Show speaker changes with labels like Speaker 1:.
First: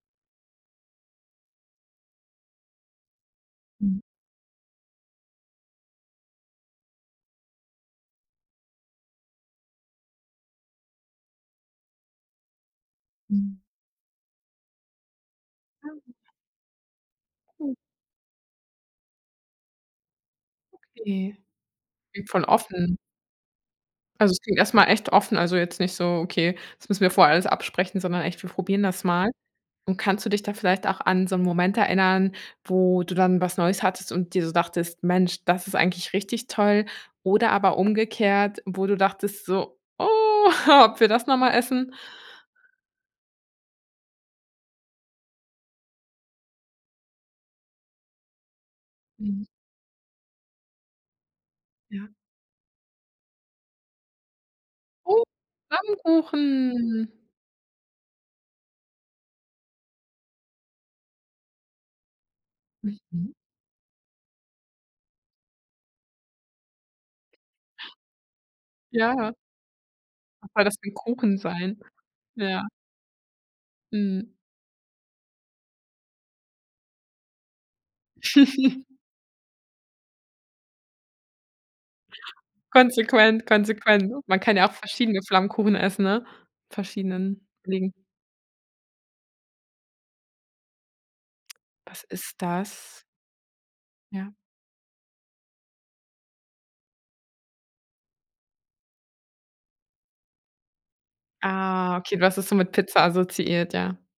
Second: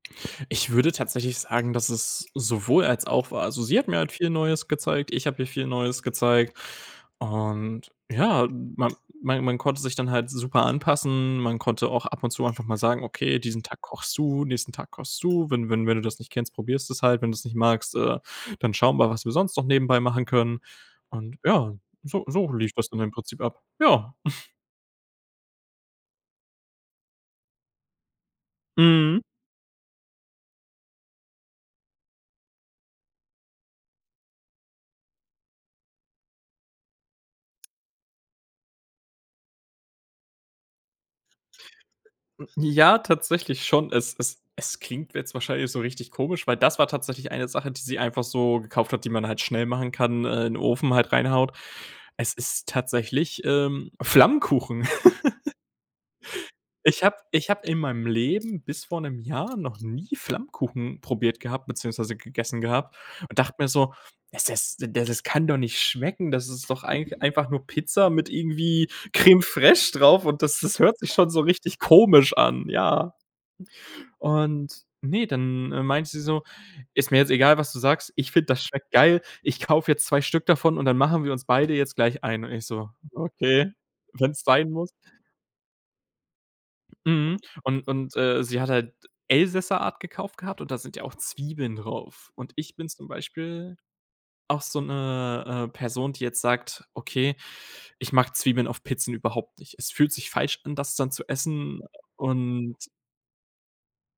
Speaker 1: Ich würde tatsächlich sagen, dass es sowohl als auch war. Also, sie hat mir
Speaker 2: Mhm.
Speaker 1: halt viel Neues gezeigt, ich habe ihr viel Neues gezeigt. Und ja, man man man konnte sich dann halt super anpassen. Man konnte auch ab und zu einfach mal sagen: „Okay,
Speaker 2: Mhm.
Speaker 1: diesen Tag kochst du, nächsten Tag kochst du. Wenn wenn
Speaker 2: Ja,
Speaker 1: wenn du
Speaker 2: gut.
Speaker 1: das nicht kennst, probierst du es halt. Wenn du es nicht
Speaker 2: Mhm.
Speaker 1: magst, äh, dann schauen wir, was wir sonst noch nebenbei machen können.“
Speaker 2: Okay.
Speaker 1: Und ja, so
Speaker 2: Voll
Speaker 1: so lief das
Speaker 2: offen.
Speaker 1: dann im Prinzip ab. Ja.
Speaker 2: Also, es klingt erst mal echt offen, also jetzt nicht so: „Okay, das müssen wir vorher alles absprechen.“, sondern echt: „Wir probieren das
Speaker 1: Mhm.
Speaker 2: mal.“ Und kannst du dich da vielleicht auch an so 'n Moment erinnern, wo du dann was Neues hattest und dir so dachtest: „Mensch, das ist eigentlich richtig toll“? Oder aber umgekehrt, wo du dachtest so: „Oh! Ob wir das noch mal essen?“
Speaker 1: Ja, tatsächlich schon. Es es es klingt jetzt wahrscheinlich so richtig komisch, weil das war tatsächlich eine Sache, die sie einfach so gekauft hat, die man halt
Speaker 2: Mhm.
Speaker 1: schnell machen kann, äh, in Ofen halt reinhaut.
Speaker 2: Ja.
Speaker 1: Es ist tatsächlich, ähm, Flammkuchen.
Speaker 2: Oh.
Speaker 1: Ich
Speaker 2: Flammkuchen!
Speaker 1: hab ich habe in meinem Leben- bis vor 'nem Jahr- noch nie Flammkuchen probiert gehabt beziehungsweise gegessen gehabt
Speaker 2: Mhm.
Speaker 1: und dachte mir so: „Es es da das kann doch nicht schmecken. Das ist doch eigentlich einfach nur Pizza mit irgendwie
Speaker 2: Ja.
Speaker 1: Crème Fraîche drauf, und das
Speaker 2: Soll das
Speaker 1: das
Speaker 2: dann
Speaker 1: hört sich schon
Speaker 2: Kuchen
Speaker 1: so richtig
Speaker 2: sein?
Speaker 1: komisch
Speaker 2: Ja.
Speaker 1: an.“ Ja.
Speaker 2: Mhm.
Speaker 1: Und ne, dann, äh, meinte sie so: „Ist mir jetzt egal, was du sagst. Ich finde, das schmeckt geil, ich kaufe jetzt 2 Stück davon, und dann machen wir uns beide jetzt gleich einen.“ Und ich so:
Speaker 2: Konsequent,
Speaker 1: „Okay,
Speaker 2: konsequent. Man
Speaker 1: wenn's
Speaker 2: kann ja
Speaker 1: sein
Speaker 2: auch
Speaker 1: muss.“
Speaker 2: verschiedene Flammkuchen essen, ne? Mit
Speaker 1: Mhm.
Speaker 2: verschiedenen
Speaker 1: Und
Speaker 2: Belägen.
Speaker 1: und, äh, sie hat halt Elsässer Art gekauft gehabt, und da sind ja auch Zwiebeln
Speaker 2: Was
Speaker 1: drauf.
Speaker 2: ist
Speaker 1: Und ich bin
Speaker 2: das?
Speaker 1: zum Beispiel
Speaker 2: Ja.
Speaker 1: auch so 'ne, äh, Person, die jetzt sagt: „Okay, ich mag Zwiebeln auf Pizzen überhaupt nicht. Es fühlt sich falsch an, das dann zu essen.“,
Speaker 2: Ah, okay, du hast das so mit
Speaker 1: und
Speaker 2: Pizza assoziiert, ja.